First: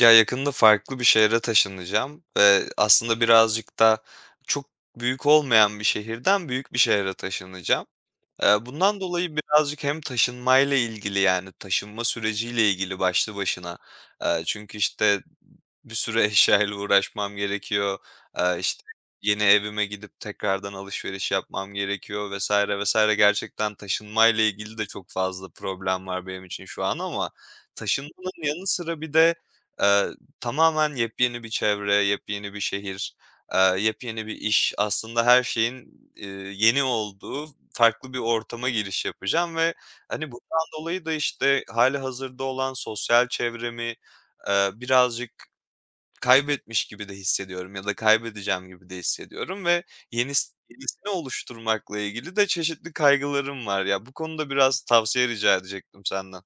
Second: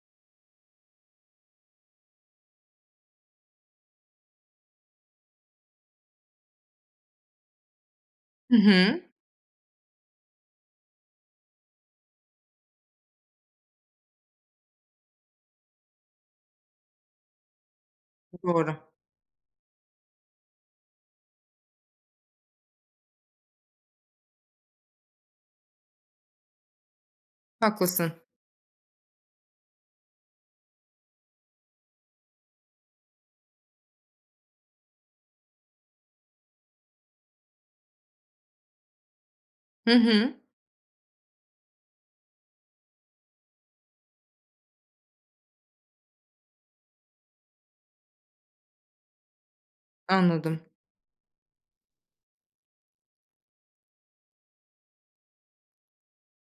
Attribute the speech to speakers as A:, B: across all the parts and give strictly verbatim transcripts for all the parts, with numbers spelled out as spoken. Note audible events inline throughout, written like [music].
A: Ya, yakında farklı bir şehre taşınacağım ve aslında birazcık da çok büyük olmayan bir şehirden büyük bir şehre taşınacağım.
B: Hı
A: Eee, bundan
B: hı.
A: dolayı birazcık hem taşınmayla ilgili, yani, taşınma süreciyle ilgili başlı başına, eee, çünkü, işte, bir sürü [laughs] eşyayla uğraşmam gerekiyor. Eee,
B: Doğru.
A: işte, yeni evime gidip tekrardan alışveriş yapmam gerekiyor vesaire vesaire. Gerçekten taşınmayla ilgili de çok fazla problem var benim için şu an, ama
B: Haklısın.
A: taşınmanın yanı sıra bir de, eee, tamamen yepyeni bir çevre, yepyeni bir şehir. Eee, yepyeni bir iş, aslında her şeyin, eee, yeni olduğu farklı bir ortama giriş yapacağım ve,
B: Hı
A: hani,
B: hı.
A: bundan dolayı da, işte, hali hazırda olan sosyal çevremi, eee, birazcık kaybetmiş gibi de hissediyorum ya da kaybedeceğim gibi de hissediyorum ve yenis
B: Anladım.
A: yenisini oluşturmakla ilgili de çeşitli kaygılarım var. Ya, bu konuda biraz tavsiye rica edecektim senden.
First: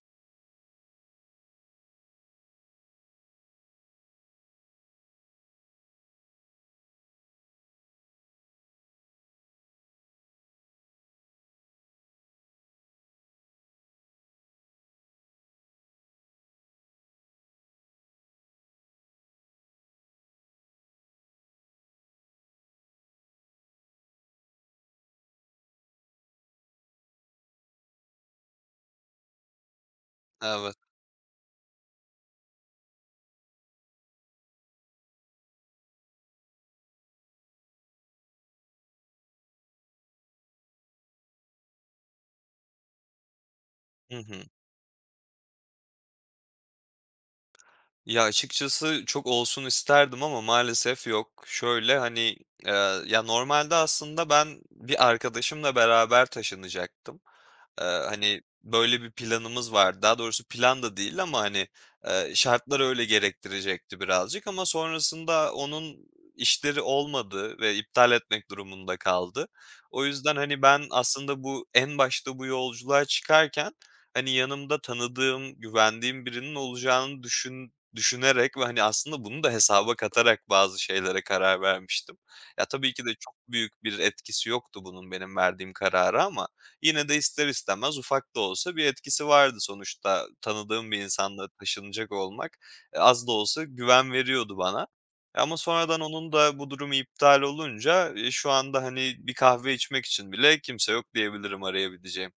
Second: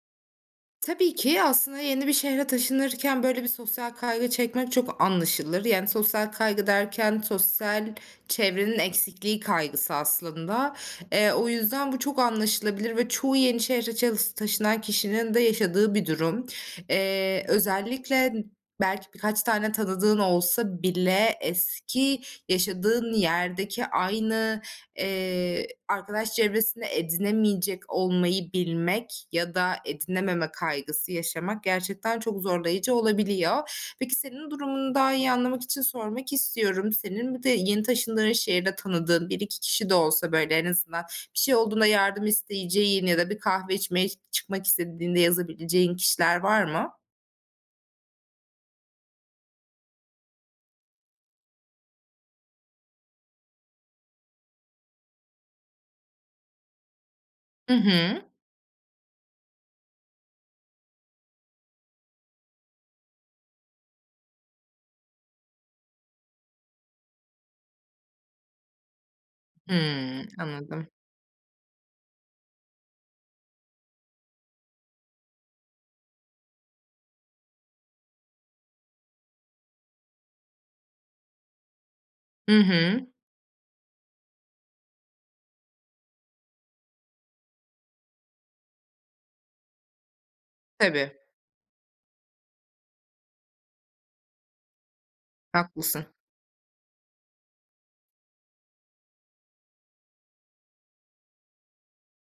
B: Tabii ki aslında yeni bir şehre taşınırken böyle bir sosyal kaygı çekmek çok anlaşılır. Yani sosyal kaygı derken sosyal çevrenin eksikliği kaygısı aslında. Eee, o yüzden bu çok anlaşılabilir ve çoğu yeni şehre çalış- taşınan kişinin de yaşadığı bir durum. Eee, özellikle belki birkaç tane tanıdığın olsa bile eski yaşadığın yerdeki aynı Eee, arkadaş çevresinde edinemeyecek olmayı bilmek ya da edinememe
A: Evet.
B: kaygısı yaşamak gerçekten çok zorlayıcı olabiliyor. Peki, senin durumunu daha iyi anlamak için sormak istiyorum. Senin bir de yeni taşındığın şehirde tanıdığın bir iki kişi de olsa, böyle, en azından bir şey olduğunda yardım isteyeceğin ya da bir kahve içmeye
A: Hı hı.
B: çıkmak istediğinde yazabileceğin kişiler var mı?
A: Ya, açıkçası çok olsun isterdim ama maalesef yok. Şöyle, hani, eee, ya, normalde aslında ben bir arkadaşımla beraber taşınacaktım.
B: Hı
A: Eee,
B: hı.
A: hani, böyle bir planımız vardı. Daha doğrusu plan da değil ama, hani, eee, şartlar öyle gerektirecekti birazcık, ama sonrasında onun işleri olmadı ve iptal etmek durumunda kaldı. O
B: Hımm,
A: yüzden, hani, ben
B: anladım.
A: aslında bu en başta bu yolculuğa çıkarken, hani, yanımda tanıdığım, güvendiğim birinin olacağını düşün Düşünerek ve, hani, aslında bunu da hesaba katarak bazı şeylere karar vermiştim.
B: Hı
A: Ya, tabii ki de
B: hı.
A: çok büyük bir etkisi yoktu bunun benim verdiğim karara, ama yine de ister istemez ufak da olsa bir etkisi vardı. Sonuçta tanıdığım bir
B: Tabii,
A: insanla taşınacak olmak, eee, az da olsa güven veriyordu bana. Ama sonradan
B: haklısın.
A: onun da bu durumu iptal olunca, eee, şu anda, hani, bir kahve içmek için bile kimse yok diyebilirim arayabileceğim.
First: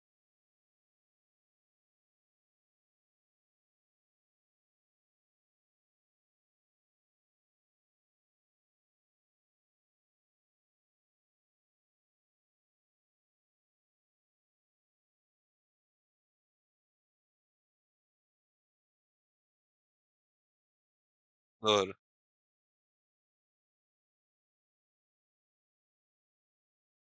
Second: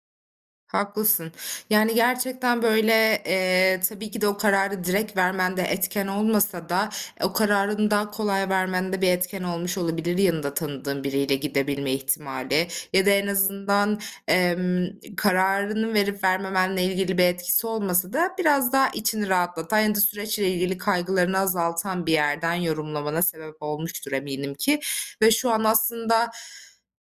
B: Haklısın. Yani gerçekten böyle, eee, tabii ki de o kararı direkt vermende etken olmasa da e, o kararın daha kolay vermende bir etken olmuş olabilir yanında tanıdığın biriyle gidebilme ihtimali ya da en azından, emm, kararını verip vermemenle ilgili bir etkisi olmasa da biraz daha içini rahatlatan ya da süreçle ilgili kaygılarını
A: Doğru.
B: azaltan bir yerden yorumlamana sebep olmuştur eminim ki ve şu an aslında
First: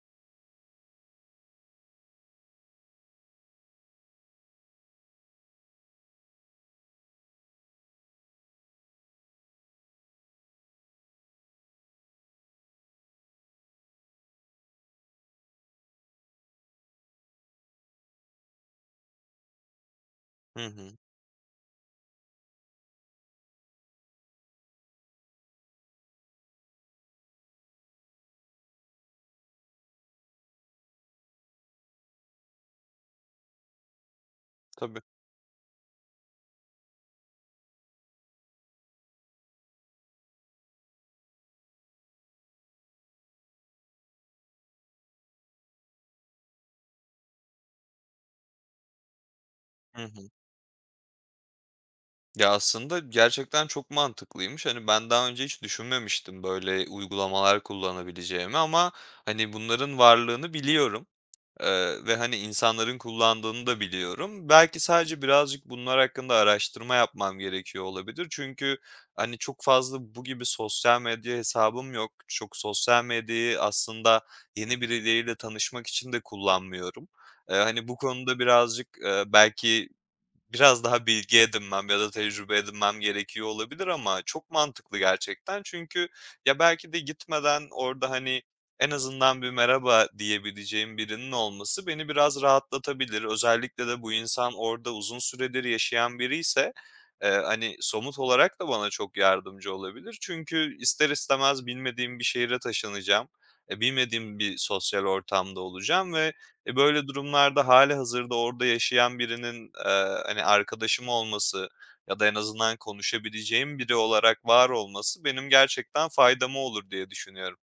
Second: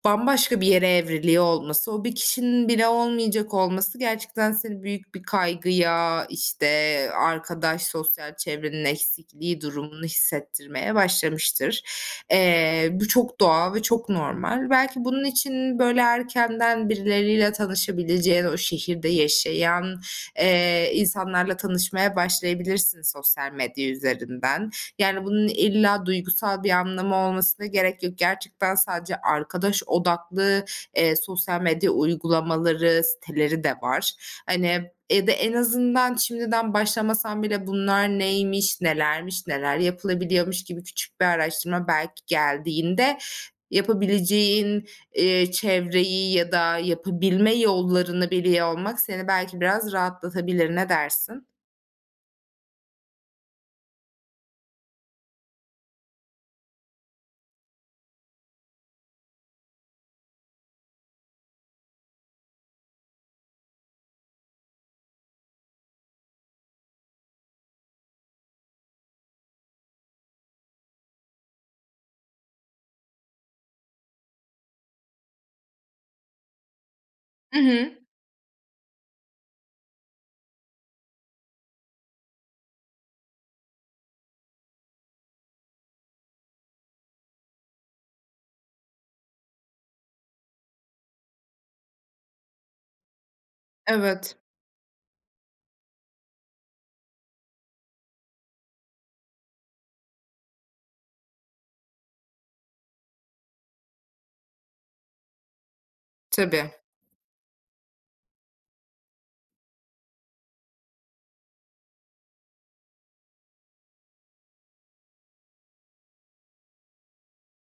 B: bambaşka bir yere evriliyor olması, o bir kişinin bile olmayacak olması gerçekten seni büyük bir kaygıya, işte, arkadaş, sosyal çevrenin eksikliği durumunu hissettirmeye başlamıştır. Eee, bu çok doğal ve çok normal. Belki bunun için, böyle, erkenden birileriyle tanışabileceğin, o şehirde yaşayan,
A: Hı
B: eee,
A: hı.
B: insanlarla tanışmaya başlayabilirsin sosyal medya üzerinden. Yani, bunun illa duygusal bir anlamı olmasına gerek yok. Gerçekten sadece arkadaş odaklı, eee, sosyal medya uygulamaları, siteleri de var. Hani,
A: Tabii.
B: ya da en azından şimdiden başlamasan bile bunlar neymiş, nelermiş, neler yapılabiliyormuş gibi küçük bir araştırma belki geldiğinde yapabileceğin, eee, çevreyi ya da yapabilme yollarını biliyor olmak seni belki biraz
A: Hı hı.
B: rahatlatabilir. Ne dersin?
A: Ya, aslında gerçekten çok mantıklıymış. Hani, ben daha önce hiç düşünmemiştim böyle uygulamalar kullanabileceğimi, ama, hani, bunların varlığını biliyorum, eee, ve, hani, insanların kullandığını da biliyorum. Belki sadece birazcık bunlar hakkında araştırma yapmam gerekiyor olabilir. Çünkü, hani, çok fazla bu gibi sosyal medya hesabım yok. Çok sosyal medyayı aslında yeni birileriyle tanışmak için de kullanmıyorum. Eee,
B: Hı
A: hani, bu
B: hı.
A: konuda birazcık, eee, belki biraz daha bilgi edinmem ya da tecrübe edinmem gerekiyor olabilir, ama çok mantıklı gerçekten. Çünkü ya belki de gitmeden orada, hani, en azından bir merhaba diyebileceğim birinin olması beni biraz rahatlatabilir. Özellikle de bu
B: Evet.
A: insan orada uzun süredir yaşayan biriyse, eee, hani, somut olarak da bana çok yardımcı olabilir. Çünkü ister istemez bilmediğim bir şehre taşınacağım. E, bilmediğim bir sosyal ortamda olacağım ve
B: Tabii.
A: e, böyle durumlarda hali hazırda orada yaşayan birinin, eee, hani, arkadaşım olması ya da en azından konuşabileceğim biri olarak var olması benim gerçekten faydama olur diye düşünüyorum.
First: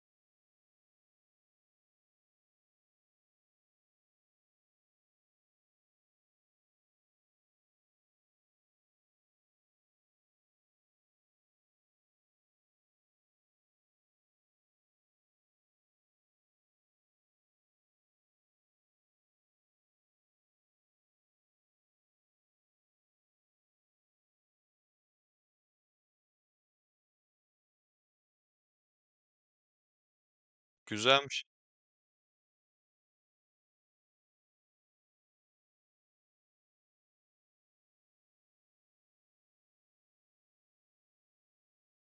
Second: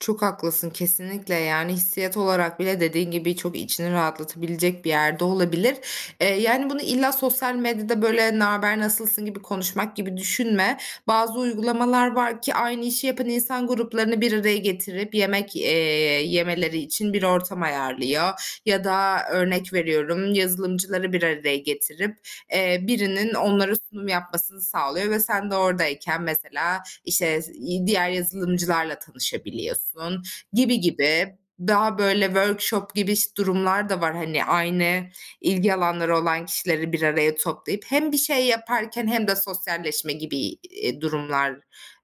B: Çok haklısın kesinlikle, yani, hissiyat olarak bile dediğin gibi çok içini rahatlatabilecek bir yerde olabilir. Eee, yani, bunu illa sosyal medyada, böyle, "Naber, nasılsın?" gibi konuşmak gibi düşünme. Bazı uygulamalar var ki aynı işi yapan insan gruplarını bir araya getirip yemek, eee, yemeleri için bir ortam ayarlıyor ya da örnek veriyorum, yazılımcıları bir araya getirip, eee, birinin onlara sunum yapmasını sağlıyor ve sen de oradayken mesela işte diğer yazılımcılarla tanışabiliyorsun gibi gibi.
A: Güzelmiş.
B: Daha böyle workshop gibi durumlar da var. Hani aynı ilgi alanları olan kişileri bir araya toplayıp hem bir şey yaparken hem de sosyalleşme gibi, eee, durumlar,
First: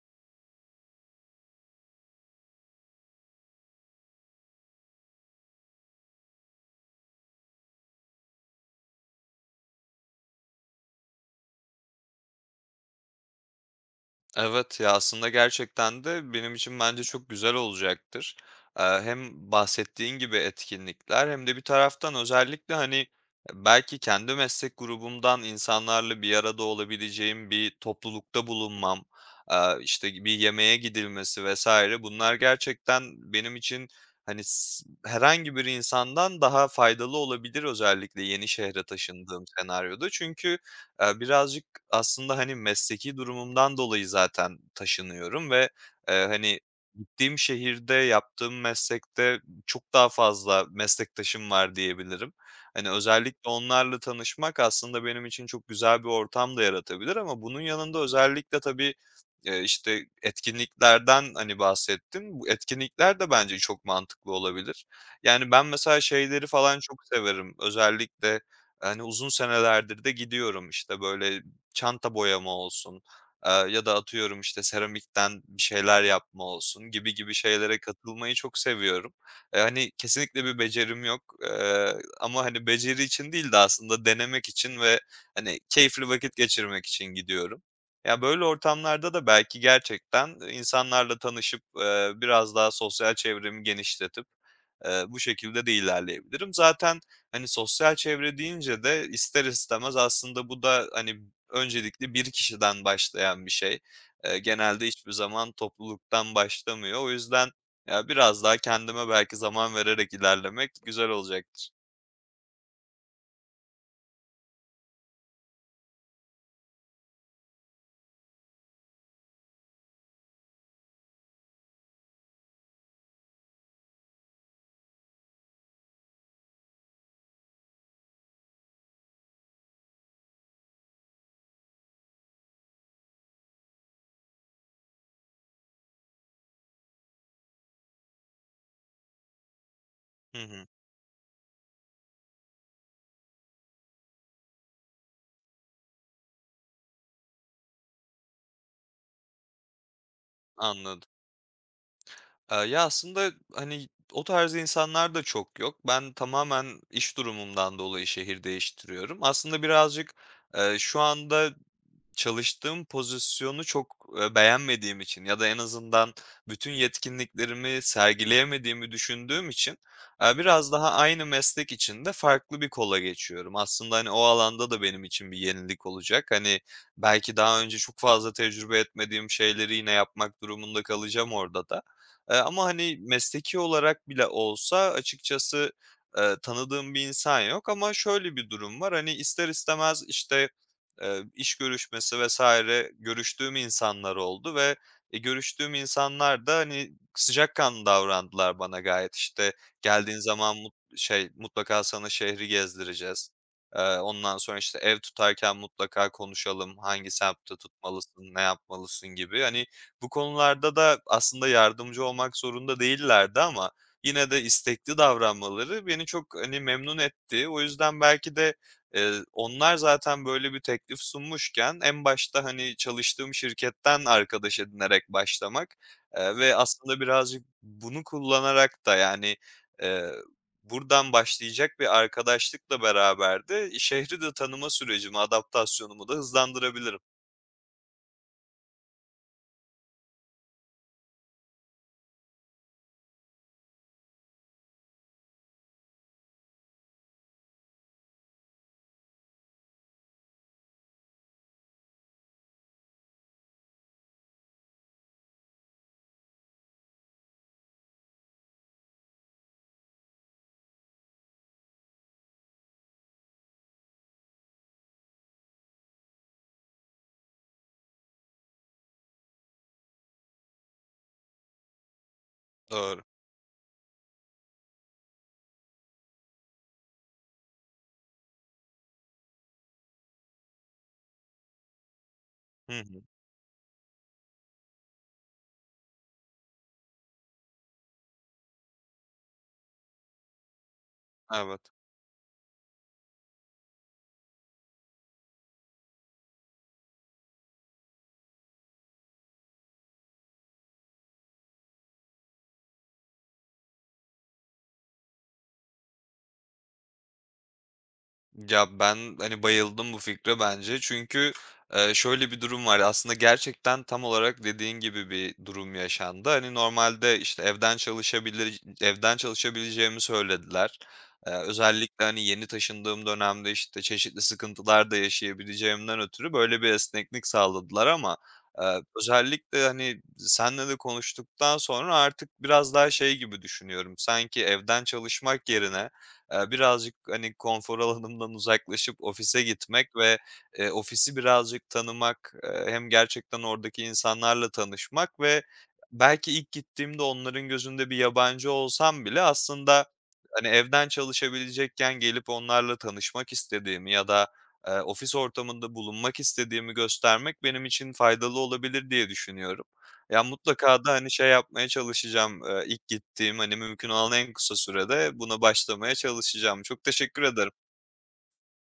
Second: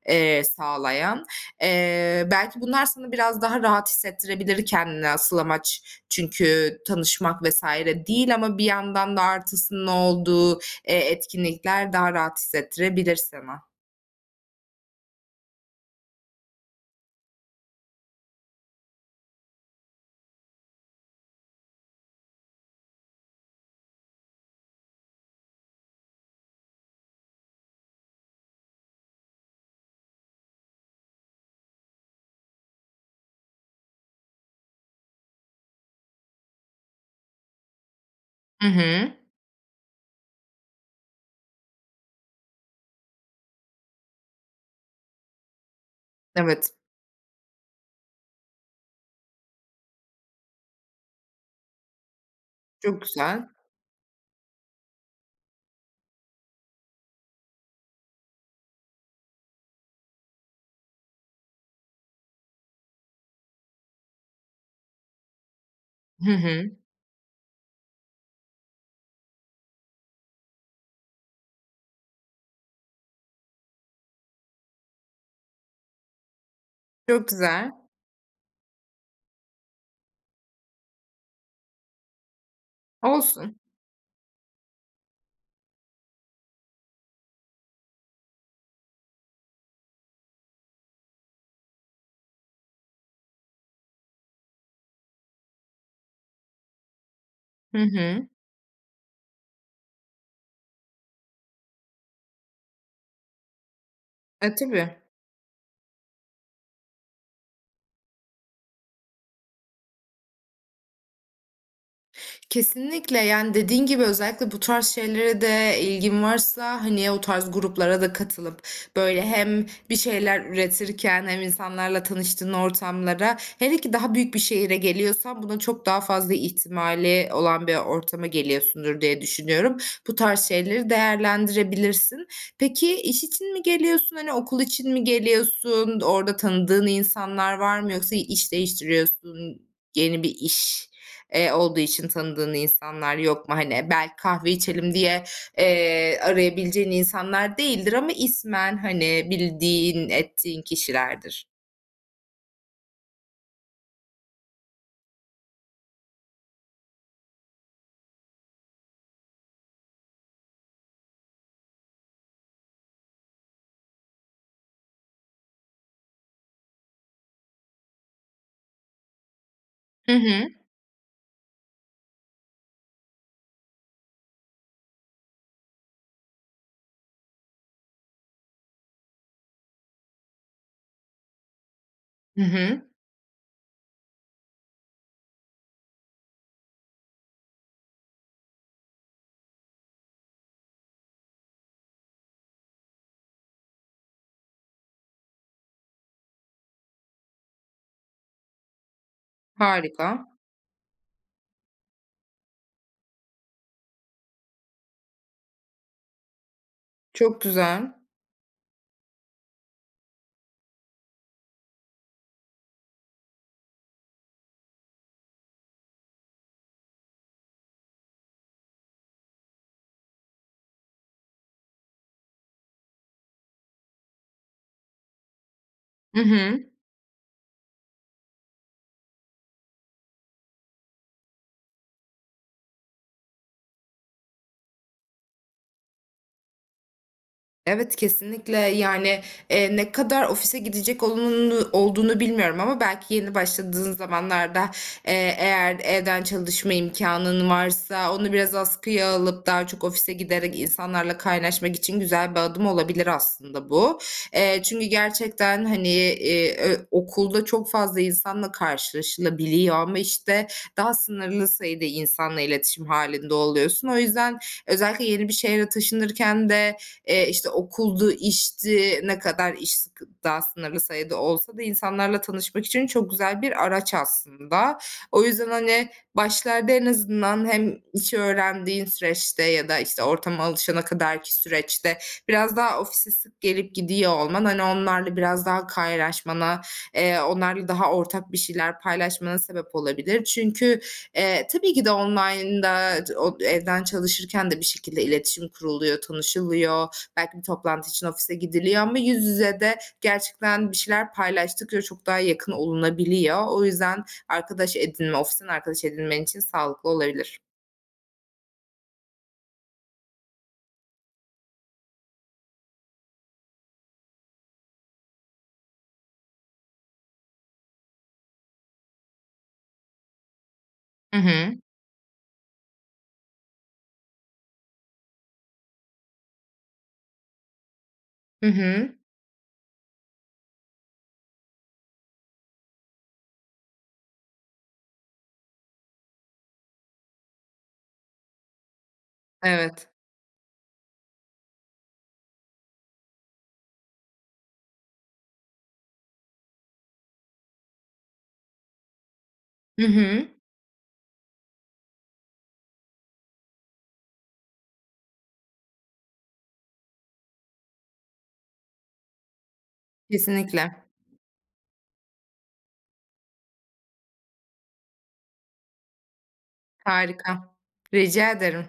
B: eee, sağlayan. Eee, belki bunlar sana biraz daha rahat hissettirebilir kendini. Asıl amaç çünkü tanışmak vesaire değil ama bir yandan da artısının olduğu, eee, etkinlikler daha rahat hissettirebilir sana.
A: Evet ya, aslında gerçekten de benim için bence çok güzel olacaktır. Eee, hem bahsettiğin gibi etkinlikler hem de bir taraftan özellikle, hani, belki kendi meslek grubumdan insanlarla bir arada olabileceğim bir toplulukta bulunmam, eee, işte, bir yemeğe gidilmesi vesaire bunlar gerçekten benim için, hani, s herhangi bir insandan daha faydalı olabilir, özellikle yeni
B: Hı
A: şehre
B: hı.
A: taşındığım senaryoda. Çünkü, eee, birazcık aslında, hani, mesleki durumumdan dolayı zaten taşınıyorum ve, eee, hani,
B: Evet,
A: gittiğim şehirde yaptığım meslekte çok daha fazla meslektaşım var diyebilirim. Hani,
B: çok güzel.
A: özellikle onlarla tanışmak aslında benim için çok güzel bir ortam da yaratabilir, ama bunun yanında özellikle tabii, eee, işte, etkinliklerden, hani, bahsettim. Bu etkinlikler de bence çok mantıklı olabilir. Yani, ben mesela
B: Hı
A: şeyleri
B: hı.
A: falan çok severim. Özellikle, hani, uzun senelerdir de gidiyorum, işte, böyle çanta boyama olsun, eee, ya da atıyorum, işte, seramikten bir şeyler yapma olsun gibi
B: Çok
A: gibi
B: güzel.
A: şeylere katılmayı çok seviyorum. Eee, hani, kesinlikle bir becerim yok, eee, ama, hani, beceri için değil de
B: Olsun.
A: aslında denemek için ve, hani, keyifli vakit geçirmek için gidiyorum. Ya, böyle ortamlarda da belki gerçekten insanlarla tanışıp, eee, biraz daha sosyal çevremi genişletip, eee, bu şekilde de ilerleyebilirim. Zaten, hani,
B: Hı
A: sosyal
B: hı.
A: çevre deyince de ister istemez aslında bu da, hani, öncelikle bir kişiden başlayan bir şey. Eee,
B: E,
A: genelde
B: tabii.
A: hiçbir zaman topluluktan başlamıyor. O yüzden, ya, biraz daha kendime belki zaman vererek ilerlemek güzel olacaktır.
B: Kesinlikle yani dediğin gibi özellikle bu tarz şeylere de ilgin varsa hani o tarz gruplara da katılıp böyle hem bir şeyler üretirken hem insanlarla tanıştığın ortamlara hele ki daha büyük bir şehire geliyorsan buna çok daha fazla ihtimali olan bir ortama geliyorsundur diye düşünüyorum. Bu tarz şeyleri değerlendirebilirsin. Peki iş için mi geliyorsun? Hani okul için mi geliyorsun? Orada tanıdığın insanlar var mı? Yoksa iş değiştiriyorsun? Yeni bir
A: Hı hı,
B: iş Eee, olduğu için tanıdığın insanlar yok mu? Hani, belki kahve içelim diye, eee, arayabileceğin insanlar değildir ama ismen, hani, bildiğin, ettiğin
A: anladım.
B: kişilerdir.
A: Eee, ya, aslında, hani, o tarz insanlar da çok yok. Ben tamamen iş durumumdan dolayı şehir değiştiriyorum. Aslında birazcık, eee, şu anda Çalıştığım pozisyonu çok, eee, beğenmediğim için ya da en azından bütün yetkinliklerimi sergileyemediğimi düşündüğüm için,
B: Hı
A: eee,
B: hı.
A: biraz daha aynı meslek içinde farklı bir kola geçiyorum. Aslında, hani, o alanda da benim için bir yenilik olacak. Hani, belki daha önce çok fazla tecrübe etmediğim şeyleri yine yapmak durumunda kalacağım orada da. Eee,
B: Hı
A: ama,
B: hı.
A: hani, mesleki olarak bile olsa açıkçası, eee, tanıdığım bir insan yok, ama şöyle bir durum var, hani, ister istemez, işte, Eee, iş görüşmesi vesaire görüştüğüm insanlar oldu ve, eee, görüştüğüm insanlar da, hani, sıcakkanlı davrandılar bana gayet. İşte,
B: Harika.
A: "Geldiğin zaman mut şey, mutlaka sana şehri gezdireceğiz. Eee, ondan sonra, işte, ev tutarken mutlaka konuşalım. Hangi
B: Çok
A: semtte
B: güzel.
A: tutmalısın, ne yapmalısın?" gibi. Hani, bu konularda da aslında yardımcı olmak zorunda değillerdi, ama yine de istekli davranmaları beni çok, hani, memnun etti. O yüzden belki de Eee, onlar zaten böyle bir teklif sunmuşken en başta, hani, çalıştığım şirketten arkadaş edinerek başlamak,
B: Hı
A: eee, ve
B: hı.
A: aslında birazcık bunu kullanarak da, yani, eee, buradan başlayacak bir arkadaşlıkla beraber de şehri de tanıma sürecimi, adaptasyonumu da hızlandırabilirim.
B: Evet kesinlikle yani e, ne kadar ofise gidecek olduğunu, olduğunu bilmiyorum ama belki yeni başladığın zamanlarda e, eğer evden çalışma imkanın varsa onu biraz askıya alıp daha çok ofise giderek insanlarla kaynaşmak için güzel bir adım olabilir aslında bu. E, çünkü gerçekten hani e, ö- okulda çok fazla insanla karşılaşılabiliyor ama işte daha sınırlı sayıda insanla iletişim halinde oluyorsun. O yüzden özellikle yeni bir şehre taşınırken de e, işte okuldu, işti, ne kadar iş daha sınırlı sayıda olsa da insanlarla tanışmak için
A: Doğru.
B: çok güzel bir araç aslında. O yüzden hani başlarda en azından hem işi öğrendiğin süreçte ya da işte ortama alışana kadarki süreçte biraz
A: Hı
B: daha
A: hı.
B: ofise sık gelip gidiyor olman hani onlarla biraz daha kaynaşmana, eee, onlarla daha ortak bir şeyler paylaşmana sebep olabilir. Çünkü, eee,
A: Evet.
B: tabii ki de online'da o evden çalışırken de bir şekilde iletişim kuruluyor, tanışılıyor belki bir toplantı için ofise gidiliyor ama yüz yüze de gerçekten bir şeyler paylaştıkça çok daha yakın olunabiliyor. O yüzden arkadaş edinme, ofisten arkadaş edinmen için sağlıklı olabilir.
A: Ya, ben, hani, bayıldım bu fikre bence. Çünkü, eee, şöyle bir durum var. Aslında gerçekten tam olarak dediğin gibi bir durum yaşandı. Hani, normalde, işte, evden çalışabilir evden çalışabileceğimi söylediler.
B: Hı
A: Eee,
B: hı.
A: özellikle, hani, yeni taşındığım dönemde, işte, çeşitli sıkıntılar da yaşayabileceğimden ötürü böyle bir esneklik sağladılar, ama,
B: Hı
A: eee,
B: hı.
A: özellikle, hani, senle de konuştuktan sonra artık biraz daha şey gibi düşünüyorum. Sanki evden çalışmak yerine, Eee, birazcık, hani, konfor alanımdan uzaklaşıp ofise
B: Evet.
A: gitmek ve, eee, ofisi birazcık tanımak, eee, hem gerçekten oradaki insanlarla tanışmak ve belki ilk gittiğimde onların gözünde bir yabancı olsam bile aslında,
B: Hı hı.
A: hani, evden çalışabilecekken gelip onlarla tanışmak istediğimi ya da, eee, ofis ortamında bulunmak istediğimi göstermek benim için faydalı olabilir diye düşünüyorum. Ya,
B: Kesinlikle.
A: mutlaka da, hani, şey yapmaya çalışacağım, eee, ilk gittiğim, hani, mümkün olan en kısa sürede buna başlamaya çalışacağım. Çok teşekkür
B: Harika.
A: ederim.
B: Rica ederim.